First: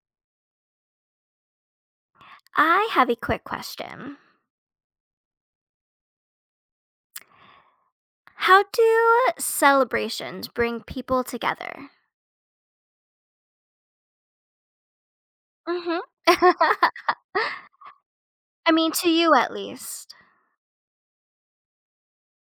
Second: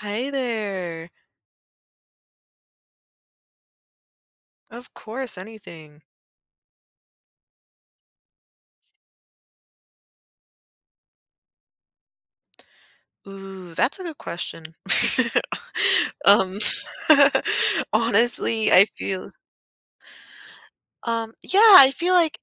Hi there. I have a quick question. Of course, anything. How do celebrations bring people together? Ooh, that's a good question. Mhm. Um, I honestly, I mean to feel you at least. um, yeah, I feel like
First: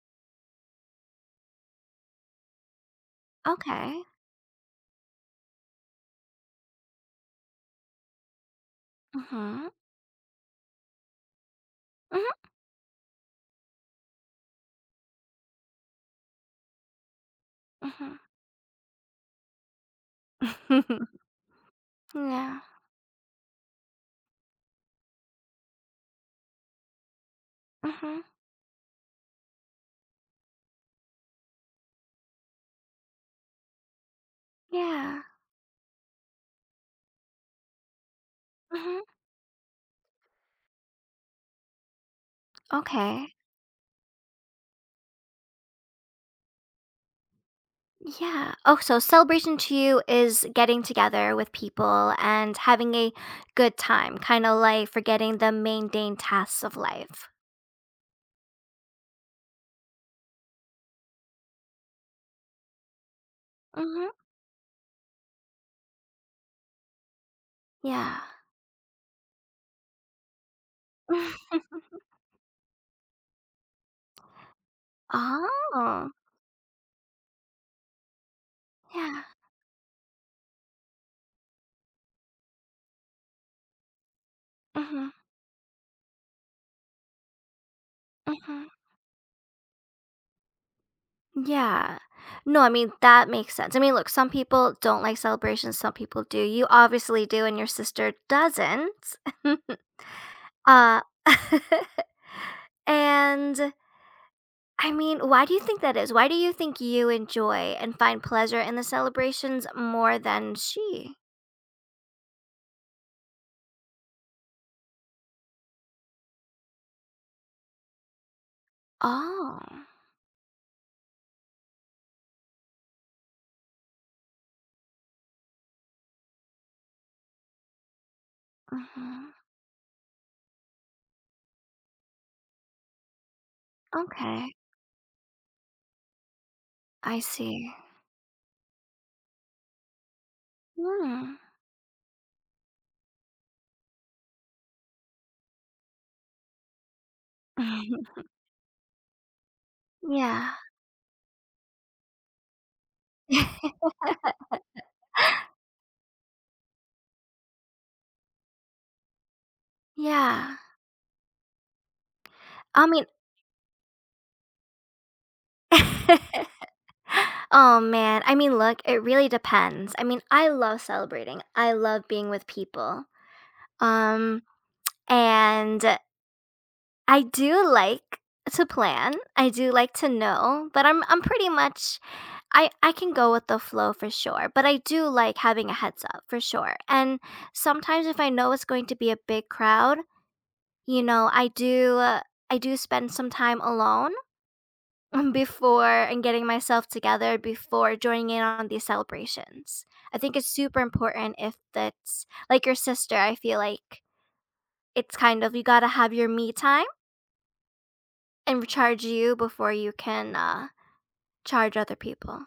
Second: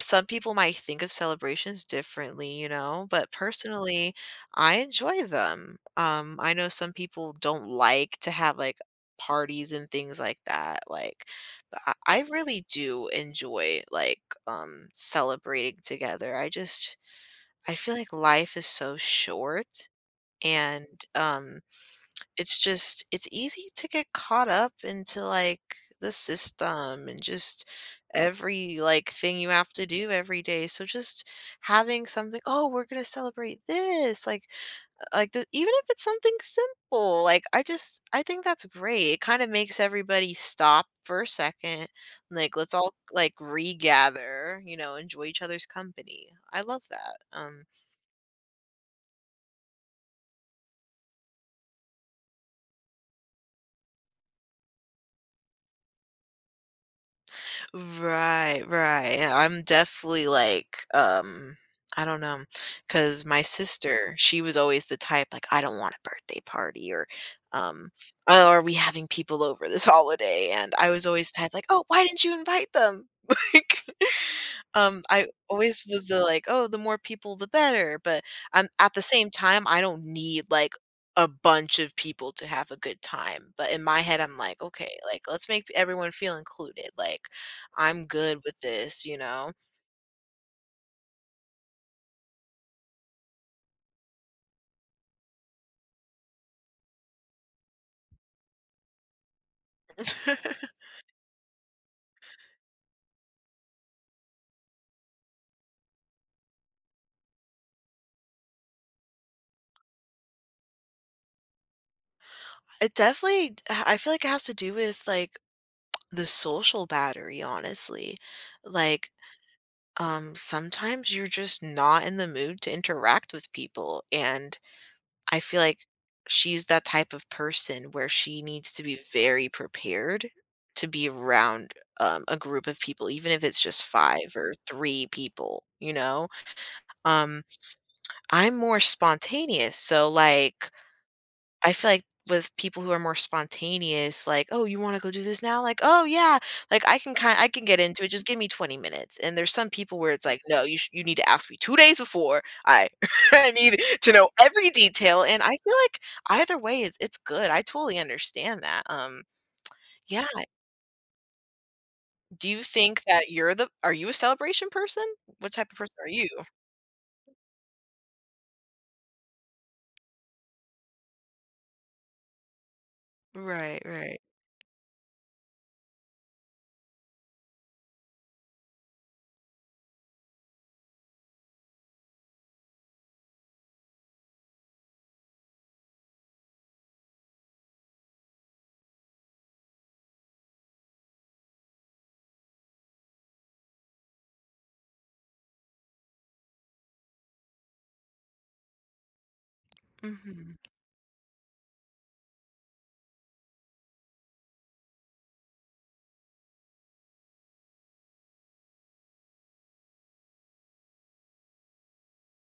some people might think of celebrations differently, you know, but Okay. personally, I enjoy them. I know some people don't like to have like Mhm. parties and things like that, like, but I really do enjoy like celebrating together. I Mhm. feel like Mhm. life is so short and um it's yeah. just it's easy to get caught up into like the system and just Mhm. every like thing you have to do every day. So just having something, oh, we're going to celebrate this, like Yeah. Even if it's something simple, like I think that's Mhm. great. It kind of makes everybody stop for a second. Like let's all Okay. like regather, you know, enjoy each other's company. I love that. Yeah. Oh, so celebration to you is getting together with people and having a good time, kind of like forgetting the mundane tasks of life. Right, right, yeah, I'm definitely like, I don't know, because my Mhm. sister, she was always the type, like, "I don't want a birthday party," or, um, Yeah. "Oh, are we having people over this holiday?" And I was always the type like, "Oh, why didn't you invite them?" Like, I always was Oh. the like, "Oh, the more people, the better," but, I'm at the Yeah. same time, I don't need, like, a bunch of people to have a good time, but in my head, I'm like, "Okay, Mhm. like, let's make everyone feel included," like I'm good with Mhm. this, you know? Yeah. No, I mean, that makes sense. I mean, look, some people don't like celebrations, some people do. You obviously do, and your sister doesn't. uh, and I mean, why do you think that is? Why do you think you enjoy and find pleasure in the celebrations more than she? It definitely I feel like it has to do with, like, the social battery, honestly. Like, Oh, sometimes you're just not in the mood to interact with people, and I feel like she's that type of person where she needs to be hmm. very prepared to be around, a group of people, even if it's just 5 or Okay. 3 people, you know? I Um, see. I'm more spontaneous, so, like Hmm. I feel like with people who are more spontaneous, like, "Oh, you wanna go do this now?" Like, "Oh, yeah." Like, I can get into it, just give me 20 minutes, and there's some people where it's like, yeah. "No, you need to ask me 2 days before. I I need to know every detail," and I feel like either way, it's good, I totally understand that, yeah. yeah. Do you I think mean, that you're the are you a celebration person? What type of person are you? Oh man, I mean, look, it really depends. I mean, I love celebrating. I love being with people. Right, right. Um and I do like to plan. I do like to know, but I'm pretty much I can go with the flow for sure, but I do like having a heads up for sure. And sometimes if I know it's going to be a big crowd, you know, I do spend some time alone before and getting myself together before joining in on these celebrations. I think it's Mhm. super important if that's like your sister, I feel like it's kind of you got to have your me time and recharge you before you can charge other people.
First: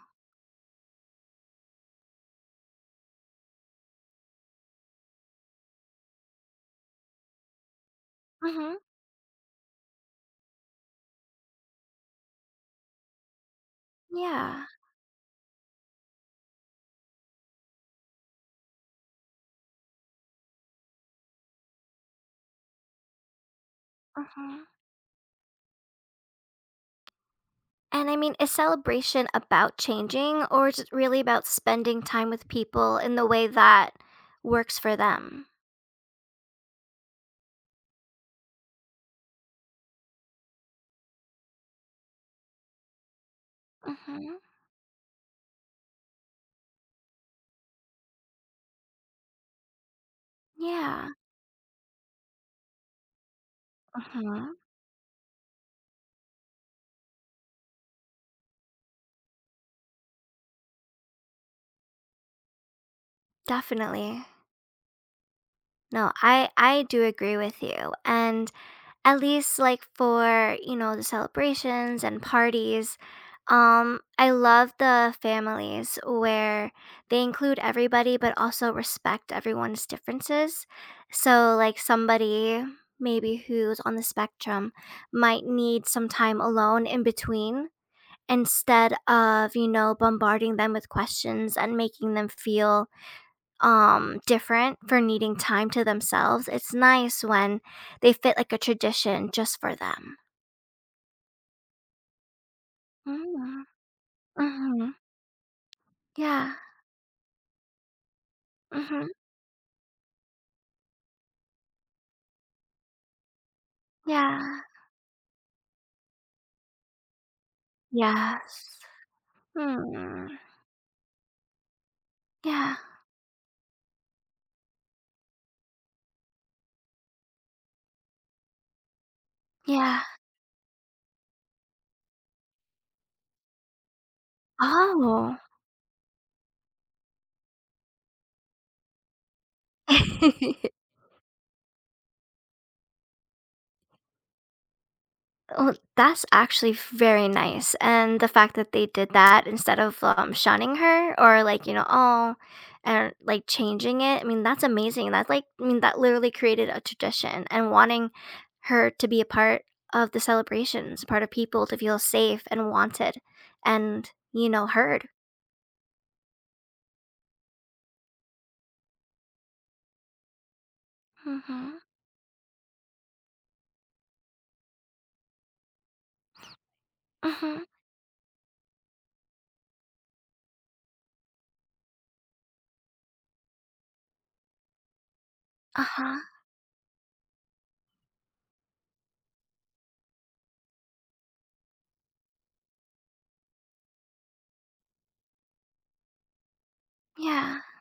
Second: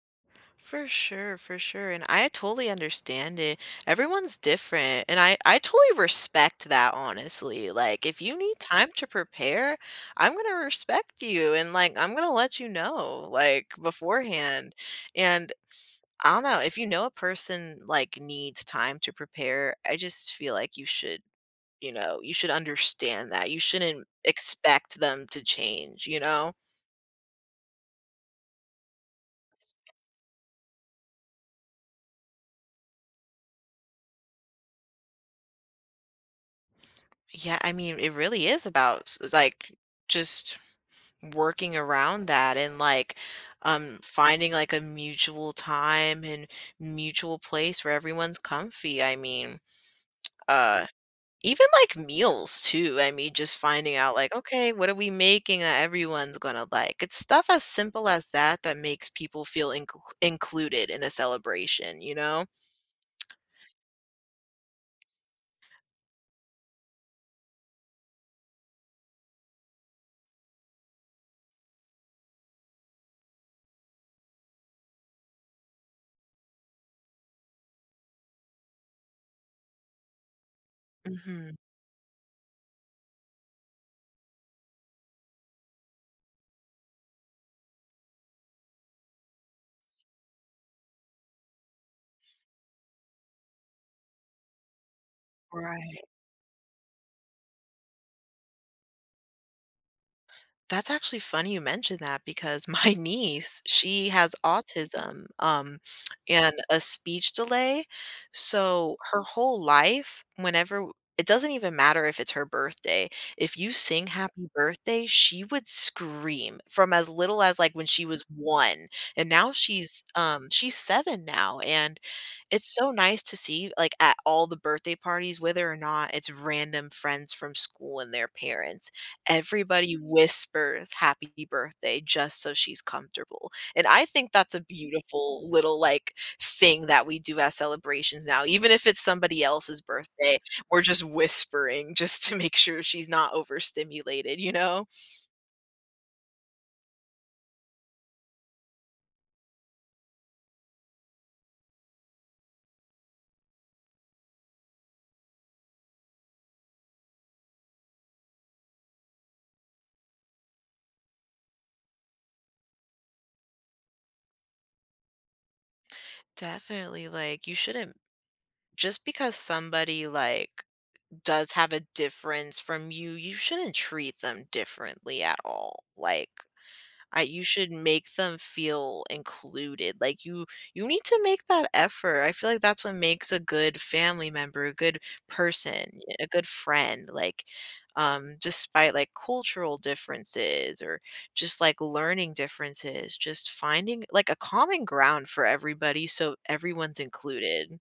For sure, for sure. And I totally understand it. Everyone's different. And I totally respect that, honestly. Like, if you need Hmm. time to prepare, I'm going to respect you. And, like, I'm going to let you know, like, Yeah. beforehand. And I don't know. If you know a person, like, needs time to prepare, I just feel like you should, you know, you should understand that. You shouldn't Hmm. expect them to change, you know? And I mean, is celebration about changing or is it really about spending time with people in the way that works for them? Yeah. I mean, it really is about, like, just working around that and like Hmm. finding like a mutual time and mutual place where everyone's comfy. I mean uh Yeah. even like meals too. I mean, just finding out like, Hmm. okay, what are we making that everyone's gonna like? It's stuff as simple as that that makes people feel included in a celebration, you know? Definitely. No, I do agree with you. And at least like for, you know, the celebrations and parties, I love the families where they include everybody but also respect everyone's differences. Hmm, So like somebody maybe who's on the spectrum might need some time alone in between instead of, you know, bombarding them with questions and making them feel different for needing time to right. themselves. It's nice when they fit like a tradition just for them. That's actually funny you mentioned that because my niece, Mm, she has mhm. autism, Yeah. and a speech delay. So Mhm. her whole life, whenever it doesn't even matter if it's her birthday. If you sing Yeah. happy birthday, she would scream from as little as like when she was Yes. 1. And now Mm. She's 7 now and it's Yeah. so nice to see like at all the birthday parties whether or not it's random friends from school and their parents. Everybody Yeah. whispers "happy birthday" just so she's comfortable, and I think that's a Oh. beautiful little, like, thing that we do at celebrations now, even if it's somebody else's birthday, we're just whispering just to make sure she's not overstimulated, you know? Oh, that's actually very nice. And the fact that they did that instead of shunning her or like, you know, oh, and like changing it. I mean, that's amazing. That's like, I mean, that literally created a tradition and wanting her to be a part of the celebrations, part of people to feel safe and wanted and, you know, heard. Definitely, like, you shouldn't just because somebody, like, does have Mm-hmm. a difference from you, you shouldn't treat them differently at all, like I you Mm-hmm. should make them feel included, like, you need to make that effort, I feel like that's what makes a good family member, a good person, Uh-huh. a good friend, like, despite, like, cultural differences or just, like, learning differences, just finding, like, a common ground for everybody so everyone's Yeah. included.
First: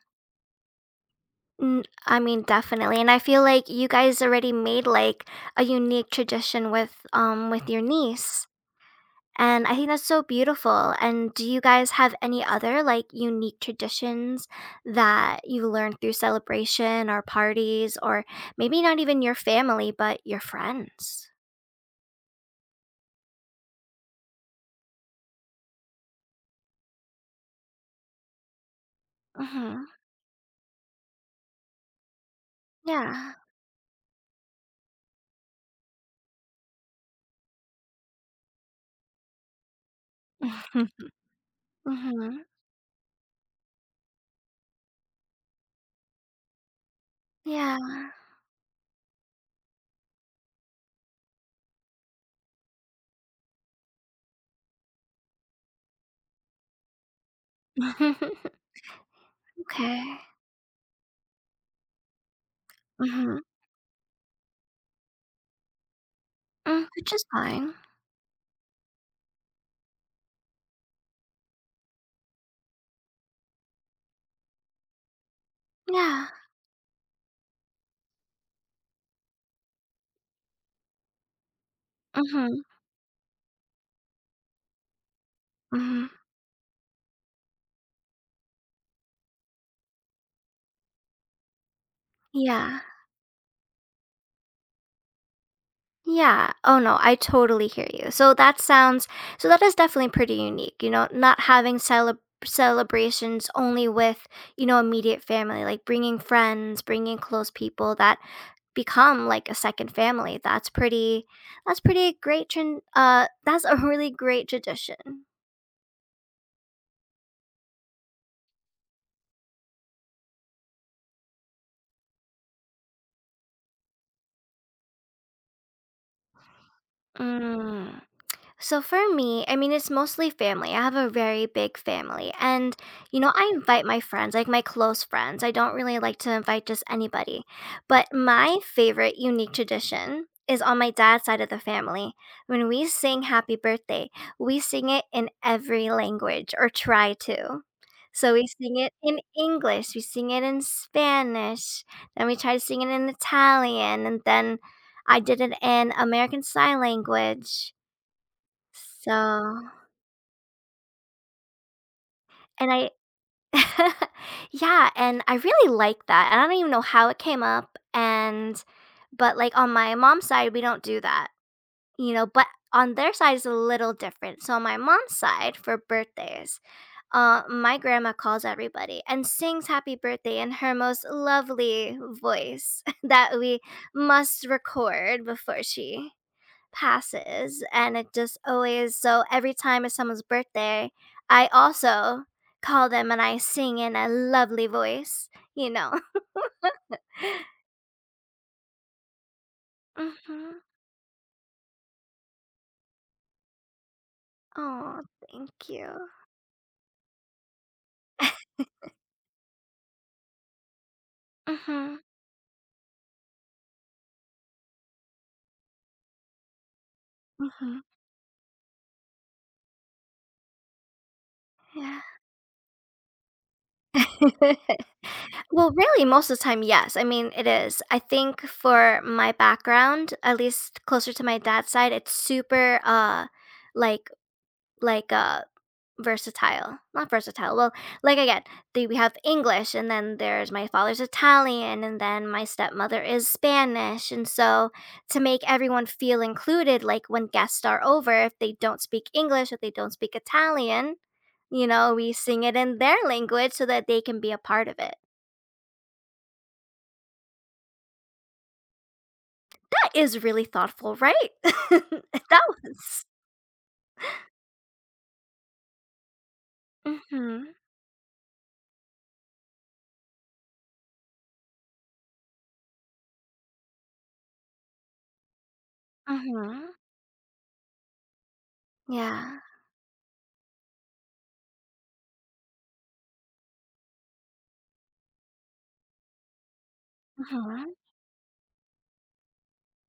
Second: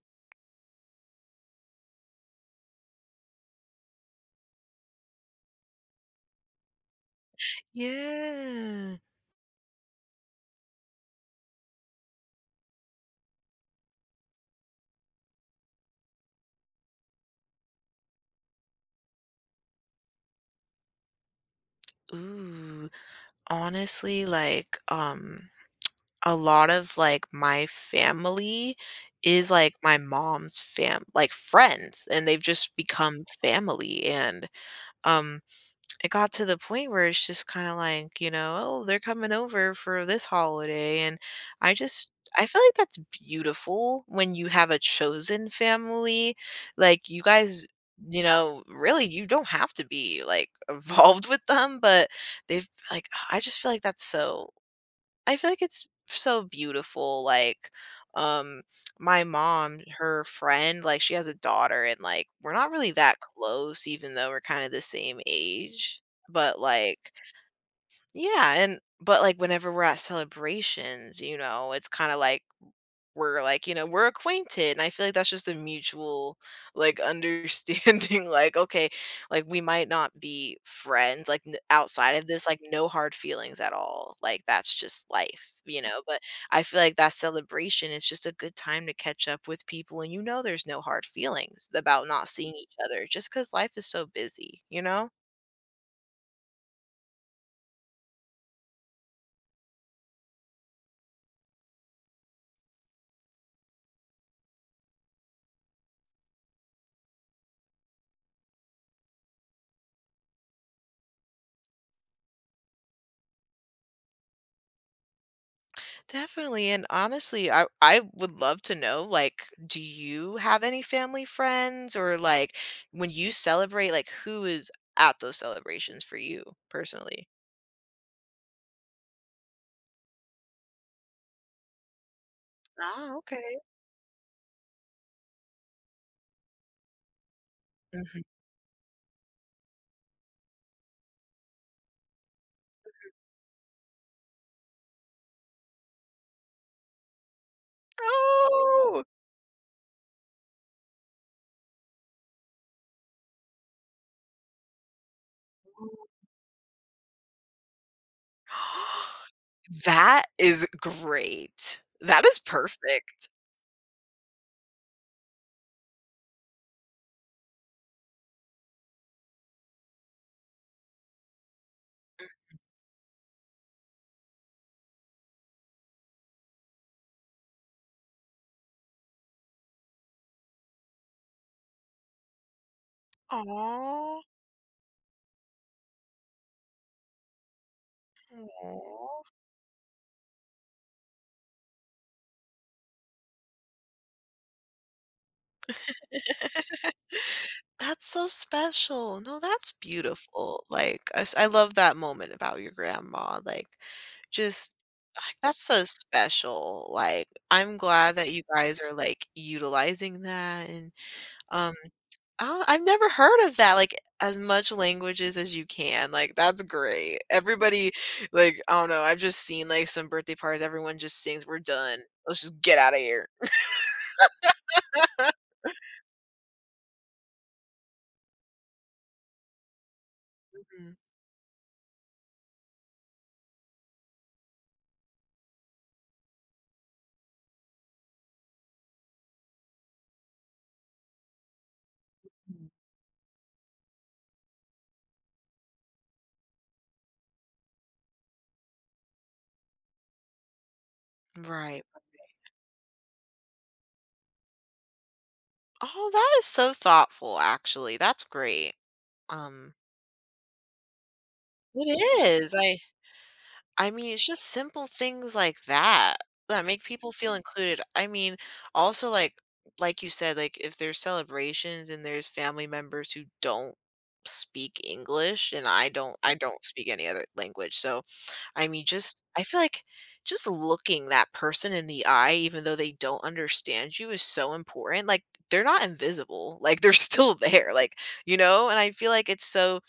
I mean, definitely. And I feel like you guys already made like a unique tradition with your niece. Yeah. And I think that's so beautiful. And do you guys have any other like unique traditions that you learned through celebration or parties, or maybe not even your family, but your friends? Ooh, honestly, like, a lot of, like, my family is, like, Hmm. my mom's fam like, friends, and they've just become Yeah. family, and, um, it got to the point where it's just kinda like, you know, "Oh, they're coming over for this holiday," and I just Hmm. I feel like that's beautiful when you have a chosen family, like, you guys Yeah. you know, really, you don't have to be, like, involved with them, but I just feel like that's so. I feel like it's so beautiful, like, um, my mom, okay. her friend, like, she has a daughter, and, like, we're not really that Hmm. close even though we're kinda the same age, but, Mm, like which is fine. yeah, and but, like, whenever we're at celebrations, you know, it's kinda like we're like, you know, we're acquainted. And I feel like that's just a Yeah. mutual like understanding, like, okay, like we might not be friends, like outside of this, like Hmm. no hard feelings at all. Like that's just life, you know. Hmm. But I feel like that celebration is just a good time to catch up with people and you know there's no hard feelings about not seeing each Yeah. other just because life is so busy, you know? Yeah. Oh no, I totally hear you. So that sounds so that is definitely pretty unique, you know, not having celebrations only with, you know, immediate family, like bringing friends, bringing close people that become like a second family. That's pretty great that's a really great tradition. Definitely, and honestly, I would love to know, like, do you have any family friends or, like, when you celebrate, like, who is at those celebrations for you personally? Mm. So for me, I mean, it's mostly family. I have a very big family. And, Ah, you know, I okay. invite my friends, like my close friends. I don't really like to invite just anybody. But Mhm. my favorite unique tradition is on my dad's side of the family. When we sing happy birthday, we sing it in every language or try to. So we sing it Oh! in English, we sing it in Spanish, then we try to sing it in Italian, and then I did it in American Sign Language so That is great. That is and I perfect. yeah, and I really like that, and I don't even know how it came up, and but, like, on my mom's side, we don't do that, you know, but on their side, is a little different. So on my mom's side, for birthdays, my grandma calls everybody and sings happy birthday in her most lovely voice that we Oh. must record before she passes and it just always so every time it's someone's birthday I also call them and I sing in a lovely voice, you know. That's so special. No, that's Hmm. beautiful. Like, I love that moment about your grandma, like, just Oh, like, that's thank so you. special. Like, I'm glad that you guys are, like, utilizing that and, um, Hmm. I've never heard of that, like, as much languages as you can, like, that's great. Hmm. Everybody, like, I don't know, I've just seen, like, some birthday parties, everyone just sings, "We're done. Yeah. Let's just get out of here." Well really most of the time yes, I mean it is, I think for my background at least Mhm. closer to my dad's side it's super like like versatile, not versatile, well, like again we have english and then there's my father's italian and then my stepmother is spanish and so to make everyone feel included like when guests are over if they don't speak english if they don't speak italian, you Right. know we sing it in their language so that they can be a part of it. Oh, that is so thoughtful, actually. That's great. Um, That is really thoughtful, right? it That is, I was I mean, it's just simple things like that that make people feel mhm. included. I mean, also, like you said, like, if there's celebrations and there's family members who don't speak English, and I don't Mhm. speak any other language, so, I mean, just Yeah. I feel like just looking that person in the eye, even though they don't understand you, is so important, like, they're not invisible, like, they're still there, Mhm. like, you know, and I feel like it's so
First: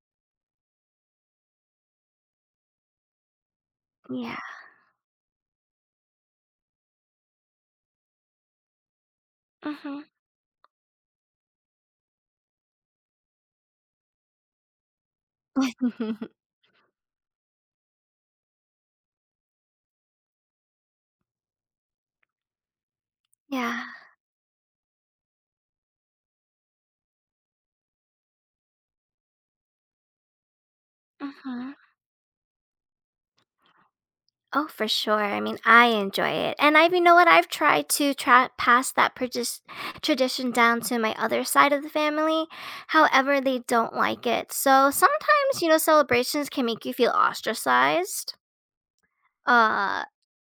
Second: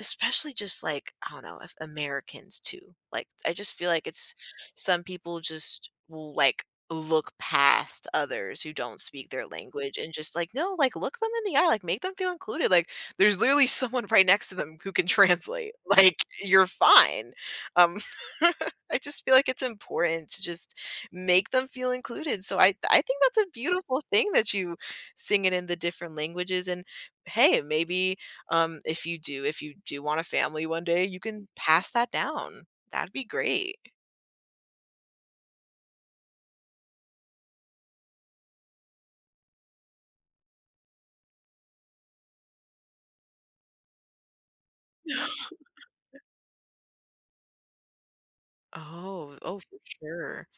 especially just like I don't know if Americans too. Like I just feel like it's Yeah. some people just will like look past others who don't speak their language Mhm. and just like no, like look them in the eye, like make them feel included. Like there's literally someone right next to them who can translate. Like you're fine. Um, I just feel like it's important to just make them feel included. So I think that's a Yeah. beautiful thing that you sing it in the different languages and hey maybe if you do want a family one day, you can Mhm. pass that down. That'd be great. Oh, for sure. I mean, I enjoy it. And I've, you know what, I've tried to pass that tradition down to my other side of the family. However, they don't like it. So sometimes, you know, celebrations can make you feel ostracized. Oh, oh, for Uh, sure.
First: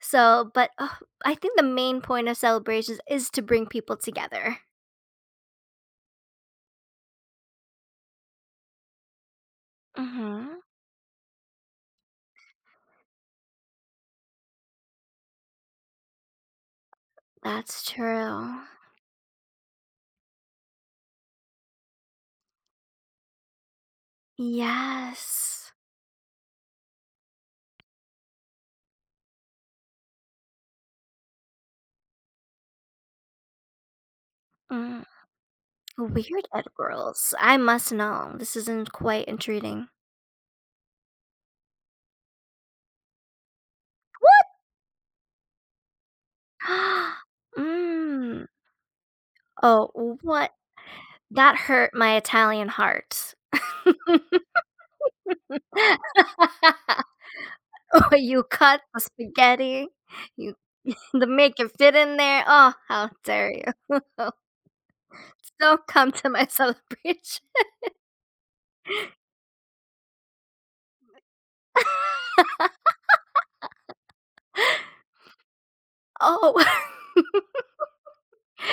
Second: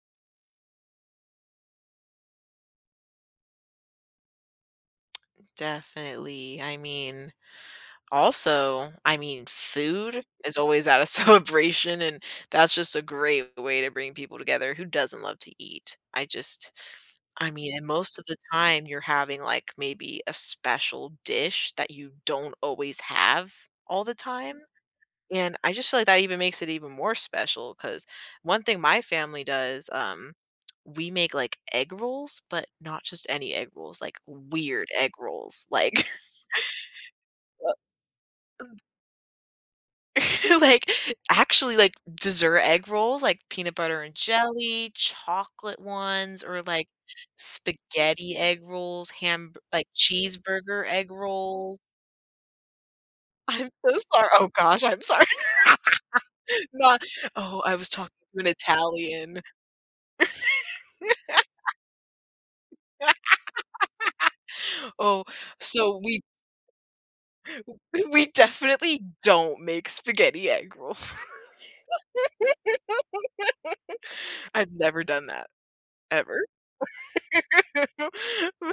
so, but oh, I think the main point of celebrations is to bring people together. Definitely. I mean, also, I mean, food is Mm-hmm. always at a celebration, and that's just a great way to bring people together. Who doesn't love to eat? I mean, That's and most of the true. time you're having, like, maybe a special dish that you don't always have all the time. And Yes. I just feel like that even makes it even more special because one thing my family does, we make like egg rolls, but not just any egg rolls, like weird Mm. egg rolls, like Weird Ed girls. I must know. This isn't quite intriguing. like actually like dessert egg rolls, like peanut butter and jelly, chocolate ones, or like spaghetti Mm. egg rolls, ham like Oh, what? cheeseburger egg That rolls. hurt my Italian heart. I'm so sorry. Oh gosh, I'm sorry. Not. Oh, I was talking Oh, to you an cut the Italian. spaghetti, you to make it fit in there. Oh, how dare you. Oh, Don't so come we to my celebration. we definitely don't make spaghetti egg roll. I've never done that ever. Oh,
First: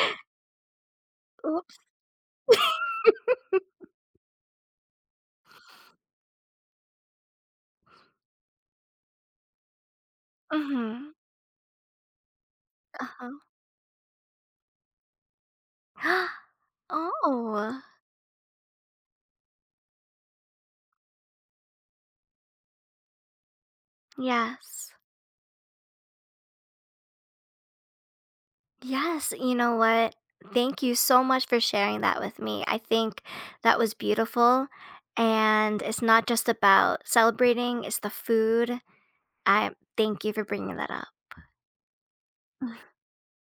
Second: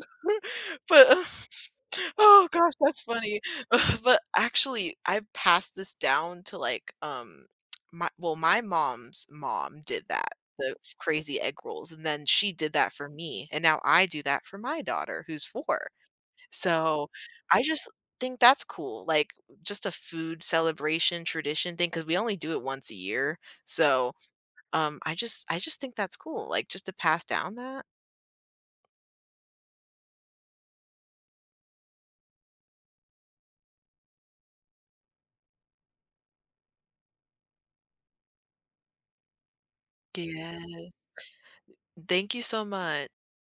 But, oops. oh gosh, that's funny. But actually, I passed this down to, like, my well, my mom's mom did that, the Mhm. crazy egg rolls, and then she did that for Uh-huh. me, and now I do that for my daughter who's 4. So, I Oh, just think that's cool, like, just a food celebration tradition thing because we only do it once a year, so, yes. I just think that's cool, like, just to pass down that. Yes, you know what? Thank you so much for sharing that with me. I think that was beautiful. And it's not just about celebrating, it's the food. I thank you for bringing Yes. that up. Thank you so much.